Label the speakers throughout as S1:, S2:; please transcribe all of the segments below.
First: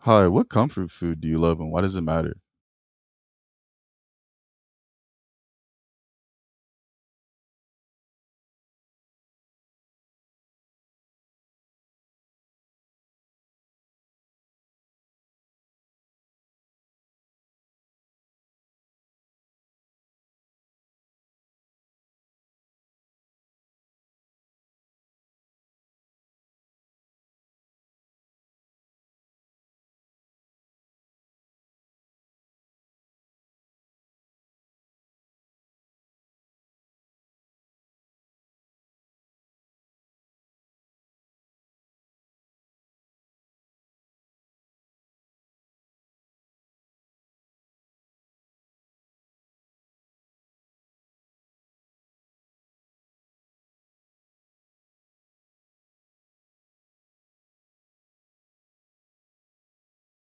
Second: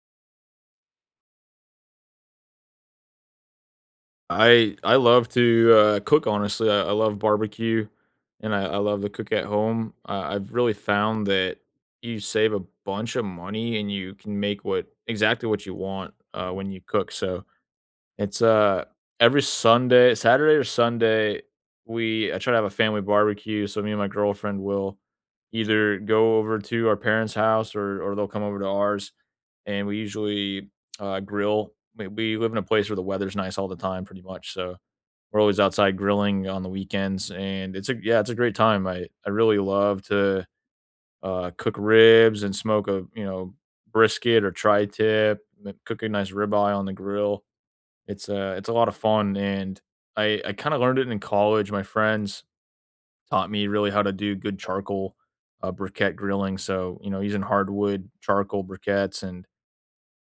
S1: Hi, what comfort food do you love and why does it matter?
S2: I love to cook. Honestly, I love barbecue, and I love to cook at home. I've really found that you save a bunch of money, and you can make what exactly what you want when you cook. So it's, uh, every Sunday Saturday or Sunday, we I try to have a family barbecue, so me and my girlfriend will either go over to our parents' house or they'll come over to ours, and we usually grill. We live in a place where the weather's nice all the time pretty much, so we're always outside grilling on the weekends, and it's a yeah, it's a great time. I really love to, cook ribs and smoke a brisket or tri-tip, m cook a nice ribeye on the grill. It's it's a lot of fun, and I kind of learned it in college. My friends taught me really how to do good charcoal briquette grilling. So, you know, using hardwood charcoal briquettes and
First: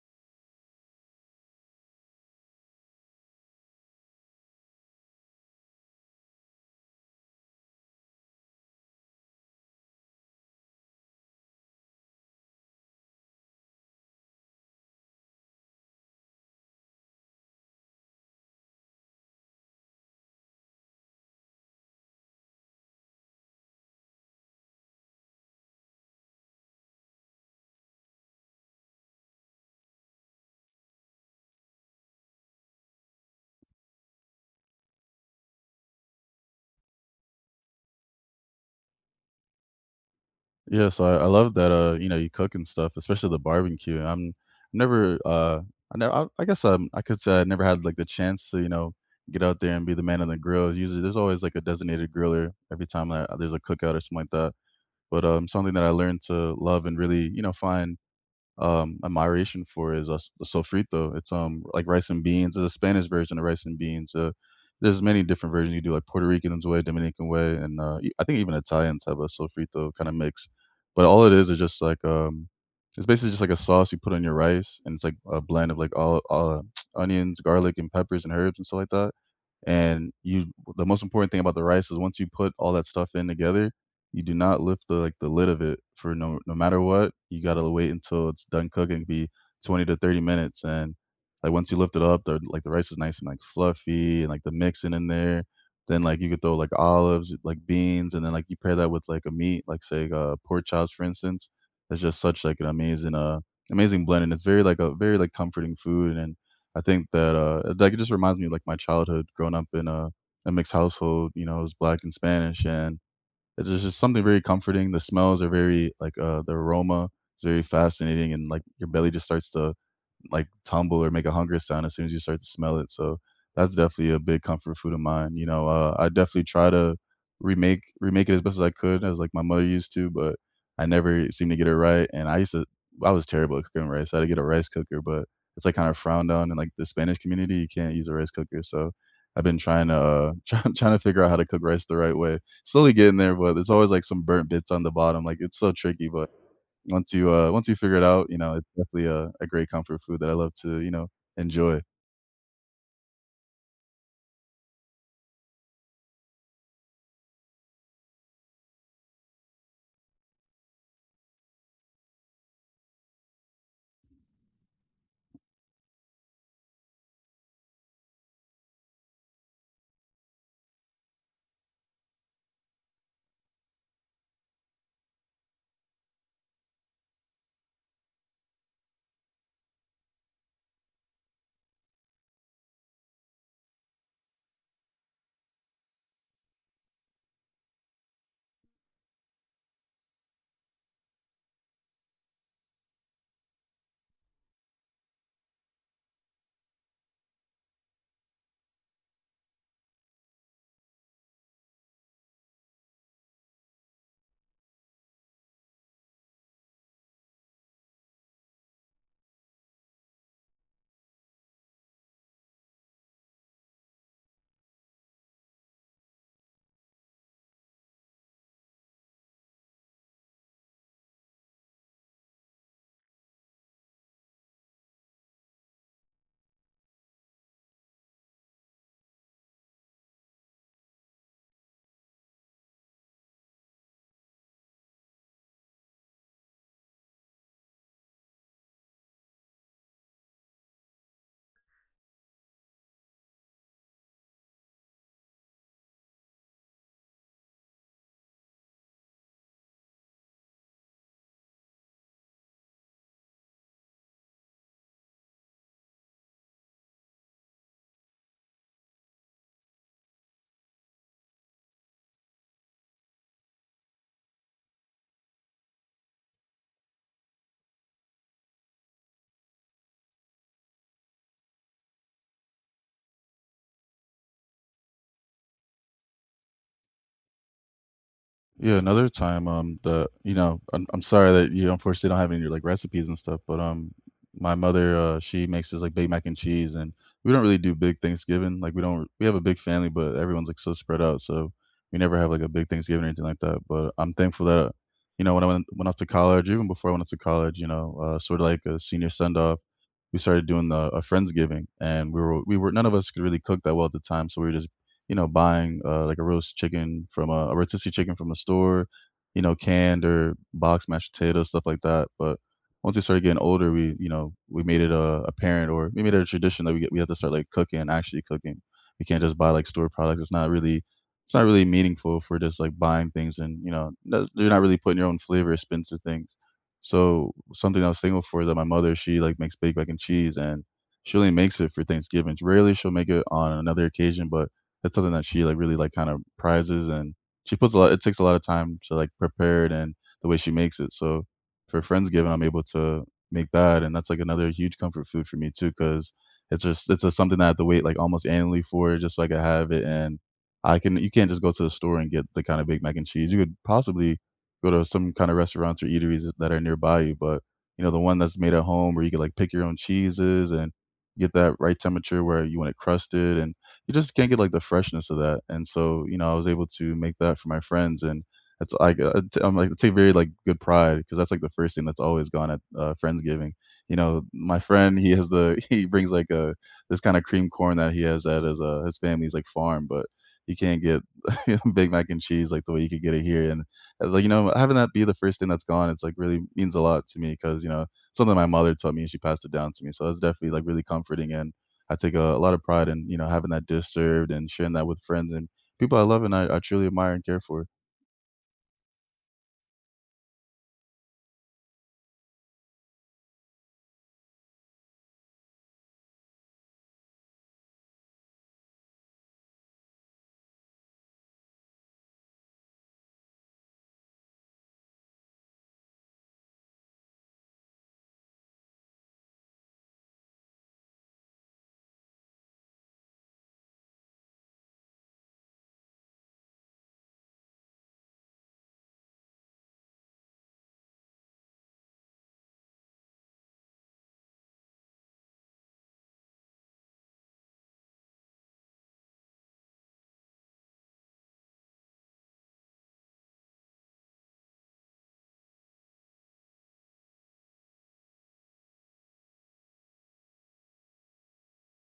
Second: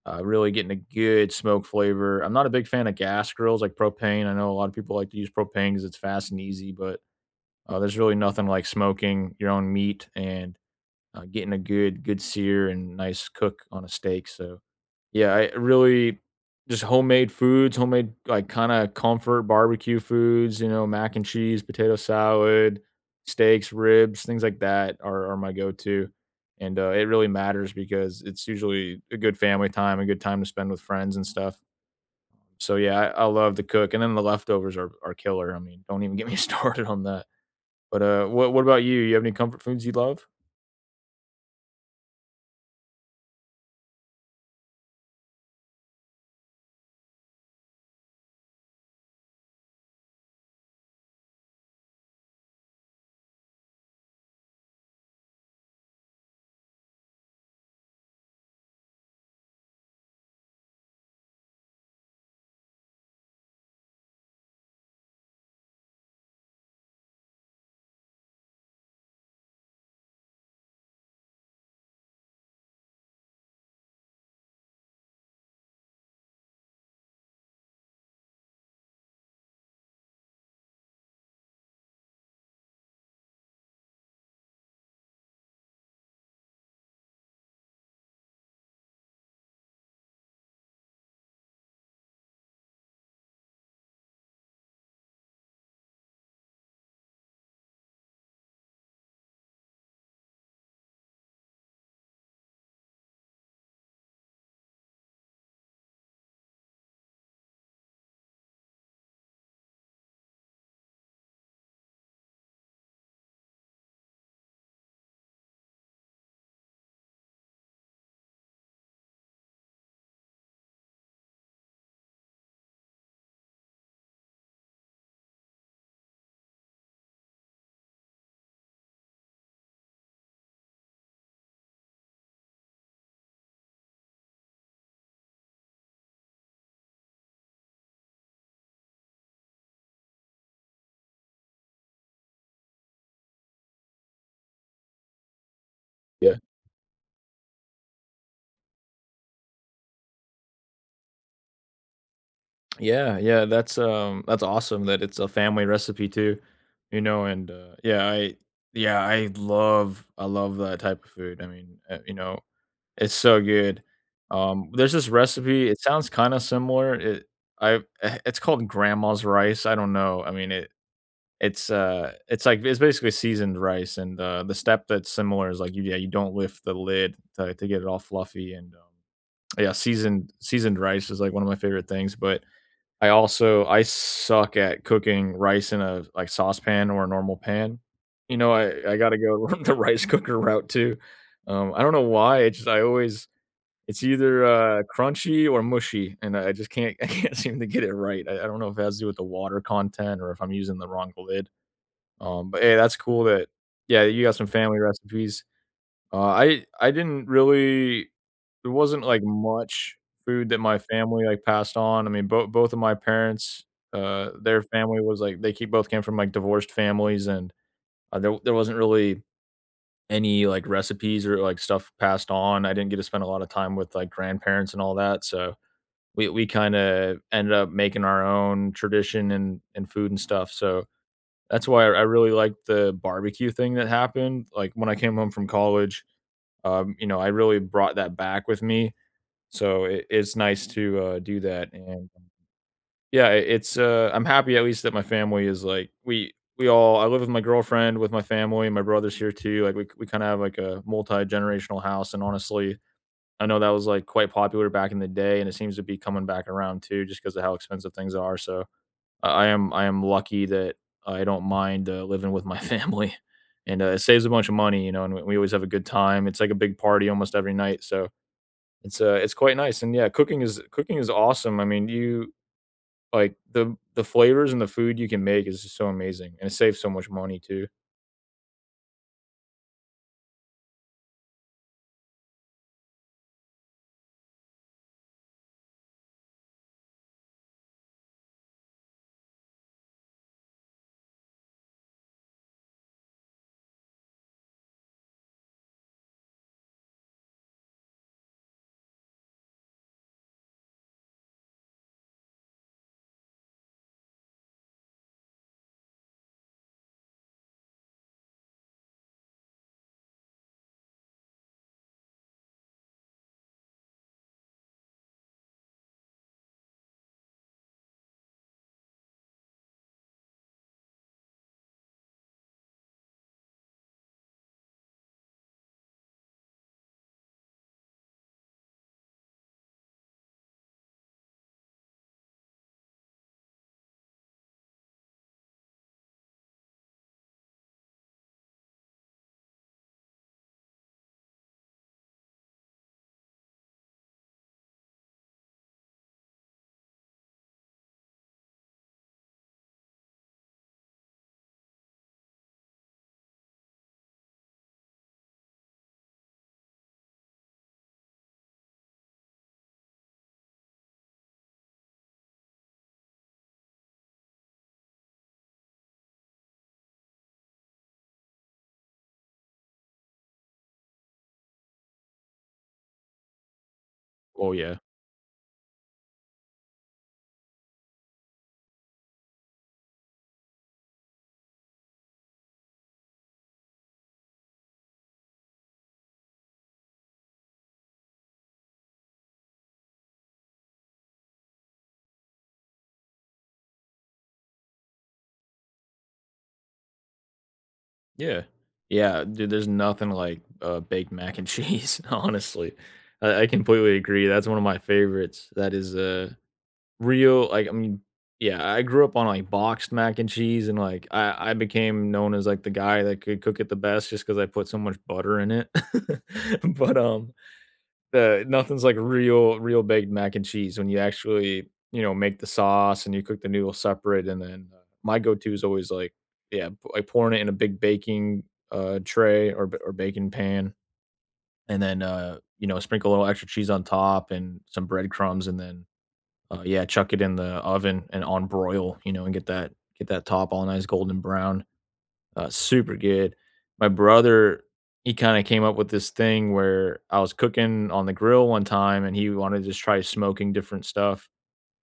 S2: really getting a good smoke flavor. I'm not a big fan of gas grills like propane. I know a lot of people like to use propane because it's fast and easy, but there's really nothing like smoking your own meat and getting a good sear and nice cook on a steak. So yeah, I really just homemade foods, homemade, like, kinda comfort barbecue foods, you know, mac and cheese, potato salad, steaks, ribs, things like that are my go-to, and, it really matters because it's usually a good family time, a good time to spend with friends and stuff. So, yeah, I love to cook, and then the leftovers are killer. I mean, don't even get me started on that. But, what about you? You have any comfort foods you love?
S1: Yeah, so I love that you know, you cook and stuff, especially the barbecue. I'm never I never I, I guess I could say I never had like the chance to, you know, get out there and be the man on the grill. Usually there's always like a designated griller every time that there's a cookout or something like that. But something that I learned to love and really, you know, find admiration for is sofrito. It's like rice and beans. It's a Spanish version of rice and beans. There's many different versions you do, like Puerto Rican way, Dominican way, and I think even Italians have a sofrito kind of mix. But all it is just like it's basically just like a sauce you put on your rice, and it's like a blend of like all onions, garlic, and peppers and herbs and stuff like that. And you, the most important thing about the rice is once you put all that stuff in together, you do not lift the like the lid of it for no matter what. You gotta wait until it's done cooking, be 20 to 30 minutes, and like once you lift it up, the like the rice is nice and like fluffy and like the mixing in there, then like you could throw like olives, like beans, and then like you pair that with like a meat, like say like, pork chops for instance. It's just such like an amazing amazing blend and it's very like a very like comforting food. And I think that, like, it just reminds me of, like, my childhood growing up in a mixed household, you know, it was Black and Spanish, and it's was just something very comforting. The smells are very like, the aroma is very fascinating, and, like, your belly just starts to like tumble or make a hunger sound as soon as you start to smell it. So that's definitely a big comfort food of mine. You know, I definitely try to remake it as best as I could, as like my mother used to, but I never seemed to get it right. And I used to, I was terrible at cooking rice. I had to get a rice cooker, but it's like kind of frowned on in like the Spanish community. You can't use a rice cooker, so I've been trying to trying to figure out how to cook rice the right way. Slowly getting there, but there's always like some burnt bits on the bottom. Like it's so tricky, but
S2: Yeah.
S1: once you figure it out, you know, it's definitely a great comfort food that I love to, you know, enjoy.
S2: Yeah, yeah, that's awesome that it's a family recipe too, you know, and, yeah, I love that type of food. I mean, you know, it's so good. There's this recipe, it sounds kinda similar, I it's called grandma's rice, I don't know, I mean, it's like it's basically seasoned rice, and, the step that's similar is like, you yeah, you don't lift the lid to get it all fluffy and, yeah, seasoned rice is, like, one of my favorite things, but I suck at cooking rice in a, like, saucepan or a normal pan. You know, I gotta go the rice cooker route too. I don't know why, it's just I always it's either, crunchy or mushy, and I just can't I can't seem to get it right. I don't know if it has to do with the water content or if I'm using the wrong lid. But, hey, that's cool that yeah, you got some family recipes. I didn't really there wasn't, like, much food that my family, like, passed on. I mean, both of my parents, their family was, like they keep both came from, like, divorced families, and, there wasn't really any, like, recipes or, like, stuff passed on. I didn't get to spend a lot of time with, like, grandparents and all that, so we kinda ended up making our own tradition and food and stuff, so that's why I really liked the barbecue thing that happened, like, when I came home from college, you know, I really brought that back with me, so it's nice to do that. And yeah, it, it's I'm happy at least that my family is like we all. I live with my girlfriend, with my family, my brother's here too. Like we kind of have like a multi generational house, and honestly. I know that was like quite popular back in the day, and it seems to be coming back around too, just because of how expensive things are. So I am lucky that I don't mind, living with my family, and, it saves a bunch of money, you know, and we always have a good time. It's like a big party almost every night, so it's quite nice, and yeah, cooking is awesome. I mean, you like, the flavors and the food you can make is just so amazing, and it saves so much money too.
S1: Yeah, another time, the you know, I'm sorry that you unfortunately don't have any, like, recipes and stuff, but, my mother, she makes this, like, baked mac and cheese, and we don't really do big Thanksgiving, like, we don't we have a big family, but everyone's, like, so spread out, so we never have, like, a big Thanksgiving or anything like that, but I'm thankful that, you know, when I went went off to college, even before I went off to college, you know, sort of like a senior send-off, we started doing the a friendsgiving, and we were none of us could really cook that well at the time, so we were just you know buying like a roast chicken from a rotisserie chicken from the store, you know, canned or boxed mashed potatoes, stuff like that. But once we started getting older, we you know we made it a tradition that we get, we have to start like cooking and actually cooking. We can't just buy like store products. It's not really meaningful if we're just like buying things and you know you're not really putting your own flavor spin to things. So something I was thankful for is that my mother, she like makes baked mac and cheese and she only makes it for Thanksgiving. Rarely she'll make it on another occasion, but that's something that she like really like kind of prizes and she puts a lot it takes a lot of time to like prepare it and the way she makes it. So for Friendsgiving, I'm able to make that, and that's like another huge comfort food for me too because it's just something that I have to wait like almost annually for just so I can have it. And I can you can't just go to the store and get the kind of baked mac and cheese. You could possibly go to some kind of restaurants or eateries that are nearby you, but you know the one that's made at home where you can like pick your own cheeses and get that right temperature where you want it crusted, and you just can't get like the freshness of that. And so you know I was able to make that for my friends, and it's like I'm like I take very like good pride because that's like the first thing that's always gone at friendsgiving. You know,
S2: Oh,
S1: my
S2: yeah.
S1: friend he has the he brings like a this kind of cream corn that he has at his family's like farm, but he can't get Big Mac and cheese like the way you could get it here. And like you know having that be the first thing that's gone it's like really means a lot to me because you know something my mother taught me and she passed it down to me so that's definitely like really comforting and I take a lot of pride in you know having that dish served and sharing that with friends and people I love and I truly admire and care for.
S2: Yeah. Yeah, dude, there's nothing like, baked mac and cheese, honestly. I completely agree, that's one of my favorites. That is, real like, I mean, yeah, I grew up on, like, boxed mac and cheese, and, like, I became known as, like, the guy that could cook it the best just because I put so much butter in it. But, the nothing's like real baked mac and cheese when you actually, you know, make the sauce and you cook the noodles separate, and then, my go-to is always, like, yeah, like, pouring it in a big baking, tray or baking pan, and then, you know, sprinkle a little extra cheese on top and some breadcrumbs, and then yeah, chuck it in the oven and on broil, you know, and get that top all nice golden brown. Super good. My brother, he kind of came up with this thing where I was cooking on the grill one time, and he wanted to just try smoking different stuff,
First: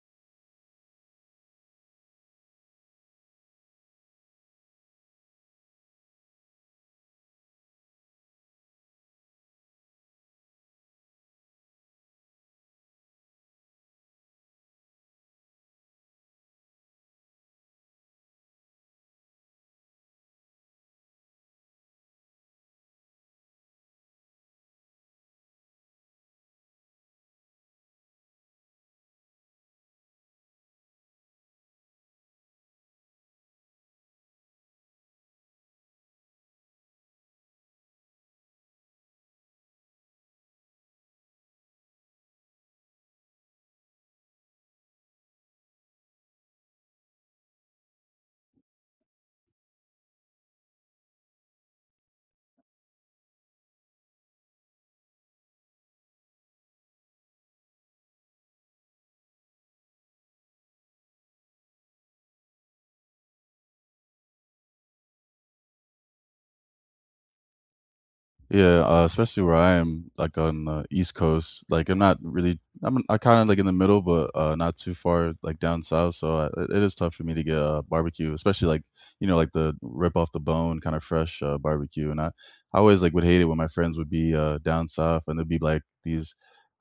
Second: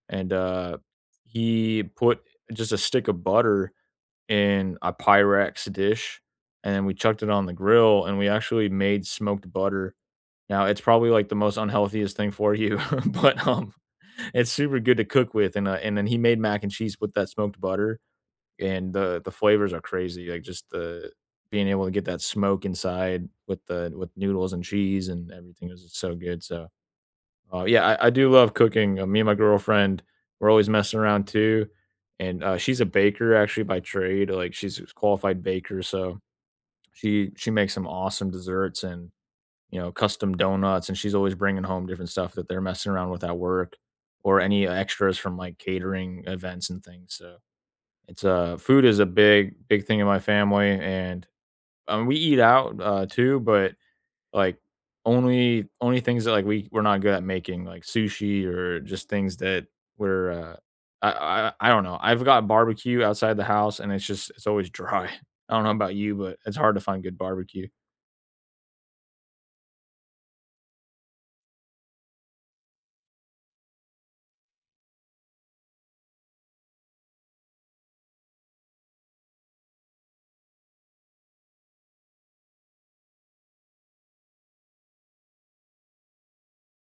S2: and he put just a stick of butter in a Pyrex dish, and then we chucked it on the grill, and we actually made smoked butter. Now, it's probably, like, the most unhealthiest thing for you, but, it's super good to cook with, and then he made mac and cheese with that smoked butter, and the flavors are crazy, like, just the being able to get that smoke inside with the with noodles and cheese and everything is just so good, so, yeah, I do love cooking, me and my girlfriend, we're always messing around too, and, she's a baker actually by trade, like, she's a qualified baker, so she makes some awesome desserts and you know, custom donuts, and she's always bringing home different stuff that they're messing around with at work or any extras from like catering events and things. So it's food is a big thing in my family, and we eat out too, but like only things that like we're not good at making like sushi or just things that we're uh, I, I don't know. I've got barbecue outside the house, and it's just it's always dry. I don't know about you, but it's hard to find good barbecue.
S1: Yeah, especially where I am, like on the East Coast. Like I'm not really, I'm I kind of like in the middle, but not too far like down south. So I, it is tough for me to get barbecue, especially like you know like the rip off the bone kind of fresh barbecue. And I always like would hate it when my friends would be down south and there'd be like these,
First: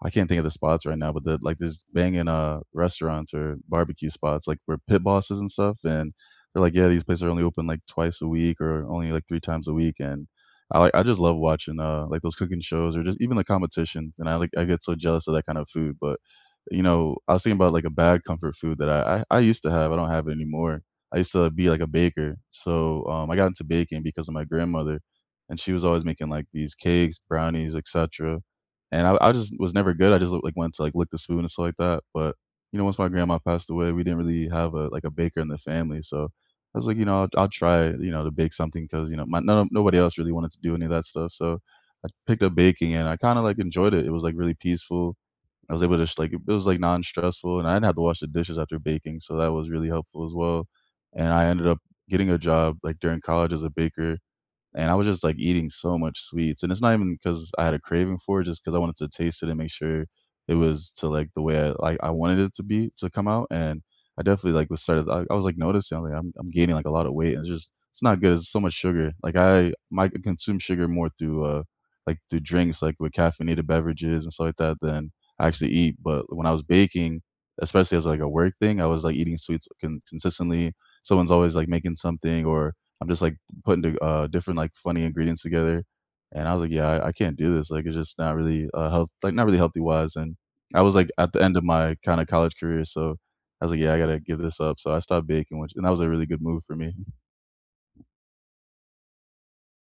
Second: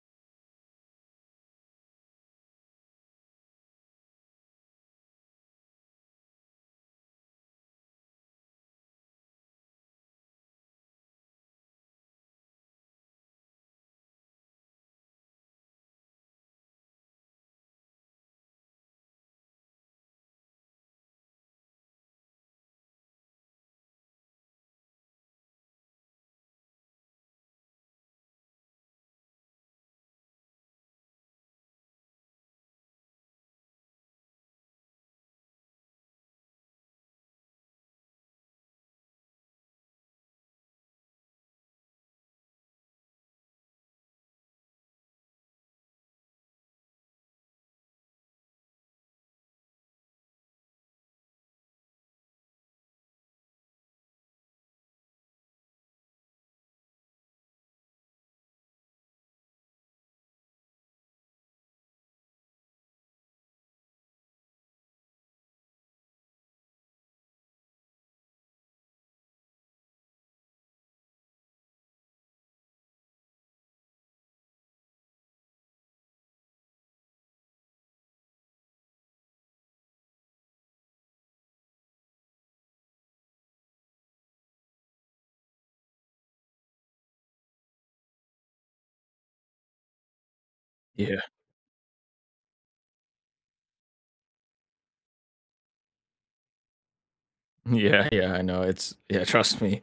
S1: I can't think of the spots right now, but the like these banging restaurants or barbecue spots like where pit bosses and stuff, and they're like, yeah, these places are only open like twice a week or only like three times a week, and I like I just love watching, like, those cooking shows or just even the competitions, and I like I get so jealous of that kind of food, but, you know, I was thinking about, like, a bad comfort food that I used to have, I don't have it anymore. I used to be, like, a baker, so, I got into baking because of my grandmother, and she was always making, like, these cakes, brownies, et cetera, and I just was never good, I just, like, wanted to, like, lick the spoon and stuff like that, but, you know, once my grandma passed away, we didn't really have a like, a baker in the family, so I was like, you know, I'll try, you know, to bake something because you know, my none, nobody else really wanted to do any of that stuff. So I picked up baking, and I kind of like enjoyed it. It was like really peaceful. I was able to just like it was like non-stressful, and I didn't have to wash the dishes after baking, so that was really helpful as well. And I ended up getting a job like during college as a baker, and I was just like eating so much sweets, and it's not even because I had a craving for it, just because I wanted to taste it and make sure it was to like the way I wanted it to be to come out. And I definitely like was started. I was like noticing I'm like I'm gaining like a lot of weight, and it's just it's not good. It's so much sugar. Like I might consume sugar more through like through drinks, like with caffeinated beverages and stuff like that, than I actually eat. But when I was baking, especially as like a work thing, I was like eating sweets consistently. Someone's always like making something, or I'm just like putting different like funny ingredients together, and I was like, "Yeah, I can't do this. Like, it's just not really like not really healthy wise." And I was like
S2: Yeah.
S1: at the end of my kind of college career, so I was like, "Yeah, I gotta give this up." So I stopped baking, which and that was a really good move for me.
S2: Yeah, yeah, I know. It's yeah, trust me.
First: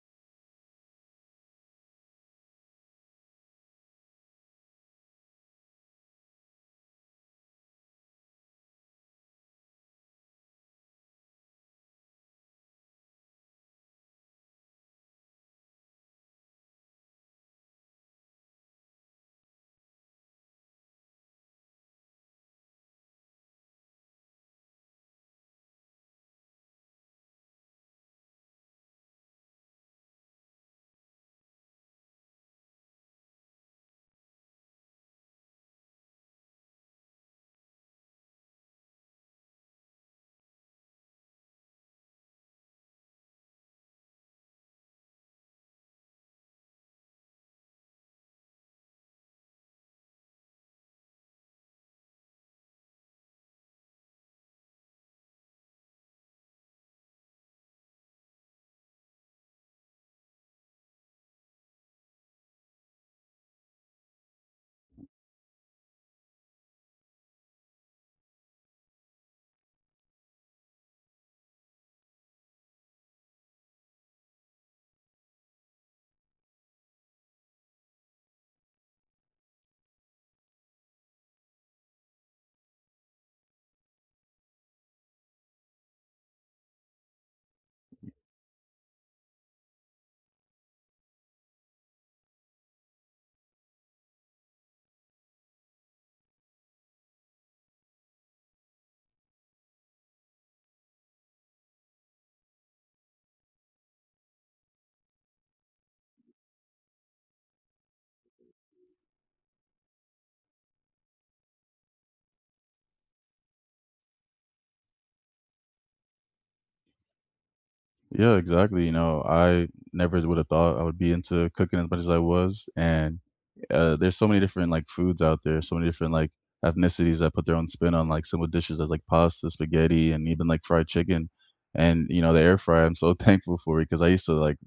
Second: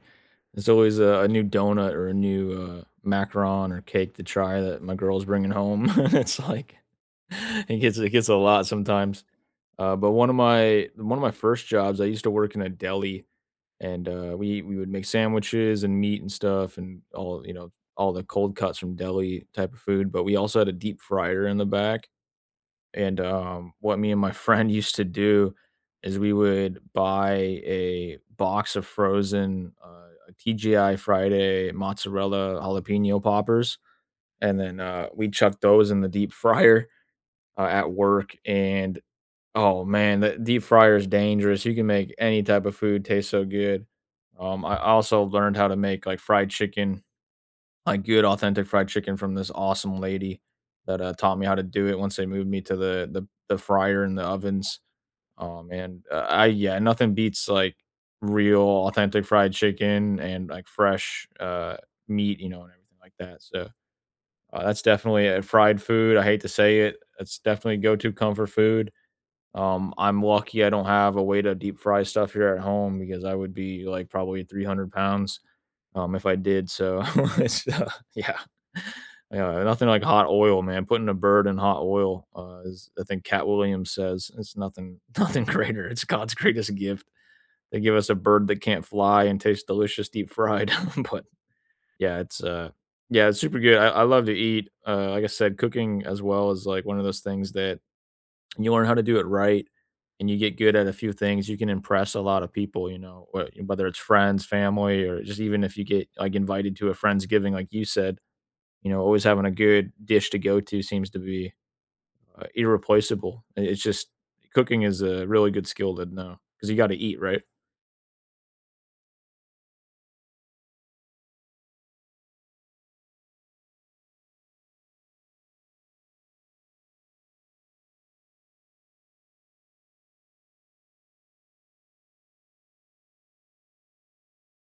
S2: There's always a new donut or a new macaron or cake to try that my girl's bringing home. It's like it gets a lot sometimes. But one of my first jobs, I used to work in a deli, and we would make sandwiches and meat and stuff, and all you know all the cold cuts from deli type of food. But we also had a deep fryer in the back, and, what me and my friend used to do is we would buy a box of frozen, TGI Friday mozzarella jalapeno poppers, and then, we chuck those in the deep fryer, at work, and, oh, man, the deep fryer is dangerous. You can make any type of food taste so good. I also learned how to make, like, fried chicken like good authentic fried chicken from this awesome lady that taught me how to do it once they moved me to the fryer and the ovens. And I yeah, nothing beats like real authentic fried chicken and like fresh meat, you know, and everything like that. So that's definitely a fried food. I hate to say it, it's definitely go to comfort food. I'm lucky I don't have a way to deep fry stuff here at home because I would be like probably 300 pounds, if I did so, it's, yeah. Yeah, nothing like hot oil, man. Putting a bird in hot oil, is I think Cat Williams says it's nothing nothing greater. It's God's greatest gift. They give us a bird that can't fly and tastes delicious deep fried. But yeah, it's uh yeah, it's super good. I love to eat. Like I said, cooking as well is like one of those things that and you learn how to do it right and you get good at a few things, you can impress a lot of people, you know, whether it's friends, family, or just even if you get like invited to a Friendsgiving, like you said, you know, always having a good dish to go to seems to be irreplaceable. It's just cooking is a really good skill to know because you got to eat, right?
S1: Yeah, exactly, you know, I never would have thought I would be into cooking as much as I was, and, there's so many different, like, foods out there, so many different, like, ethnicities that put their own spin on, like, simple dishes as, like, pasta, spaghetti, and even, like, fried chicken, and, you know, the air fryer, I'm so thankful for it because I used to, like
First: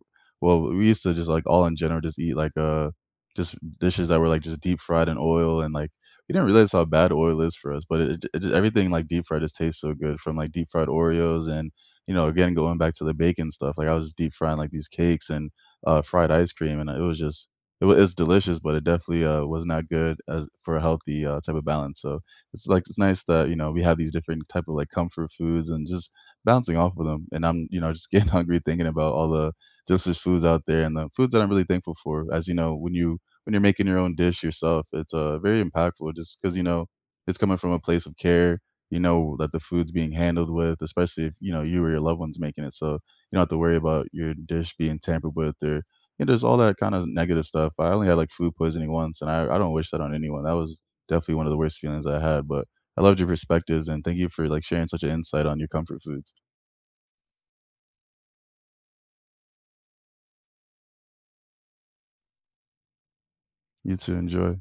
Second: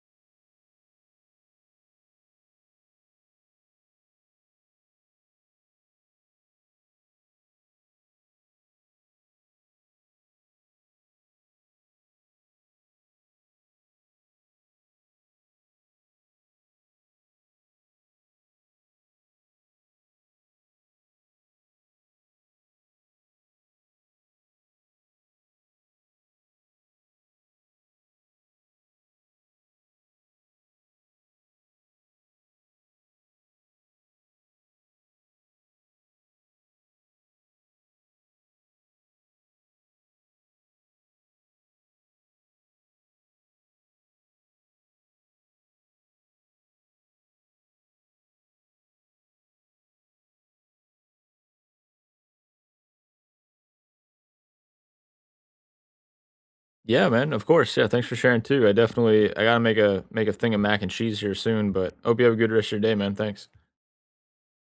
S1: we used to just, like, all in general, just eat, like, just dishes that were, like, just deep fried in oil and, like, we didn't realize how bad oil is for us, but everything, like, deep fried just tastes so good from, like, deep fried Oreos and you know, again, going back to the bacon stuff, like I was just deep frying like these cakes and fried ice cream, and it was just it's delicious, but it definitely was not good as for a healthy type of balance. So it's nice that you know we have these different type of like comfort foods and just bouncing off of them. And I'm you know just getting hungry thinking about all the delicious foods out there and the foods that I'm really thankful for. As you know, when you're making your own dish yourself, it's very impactful just because you know it's coming from a place of care you know that the food's being handled with, especially if you know you or your loved ones making it. So you don't have to worry about your dish being tampered with or you know, there's all that kind of negative stuff. I only had like food poisoning once, and I don't wish that on anyone. That was definitely one of the worst feelings I had. But I loved your perspectives, and thank you for like sharing such an insight on your comfort foods.
S2: Yeah, man, of course. Yeah, thanks for sharing too. I gotta make a thing of mac and cheese here soon, but hope you have a good rest of your day, man. Thanks.
S1: You too. Enjoy.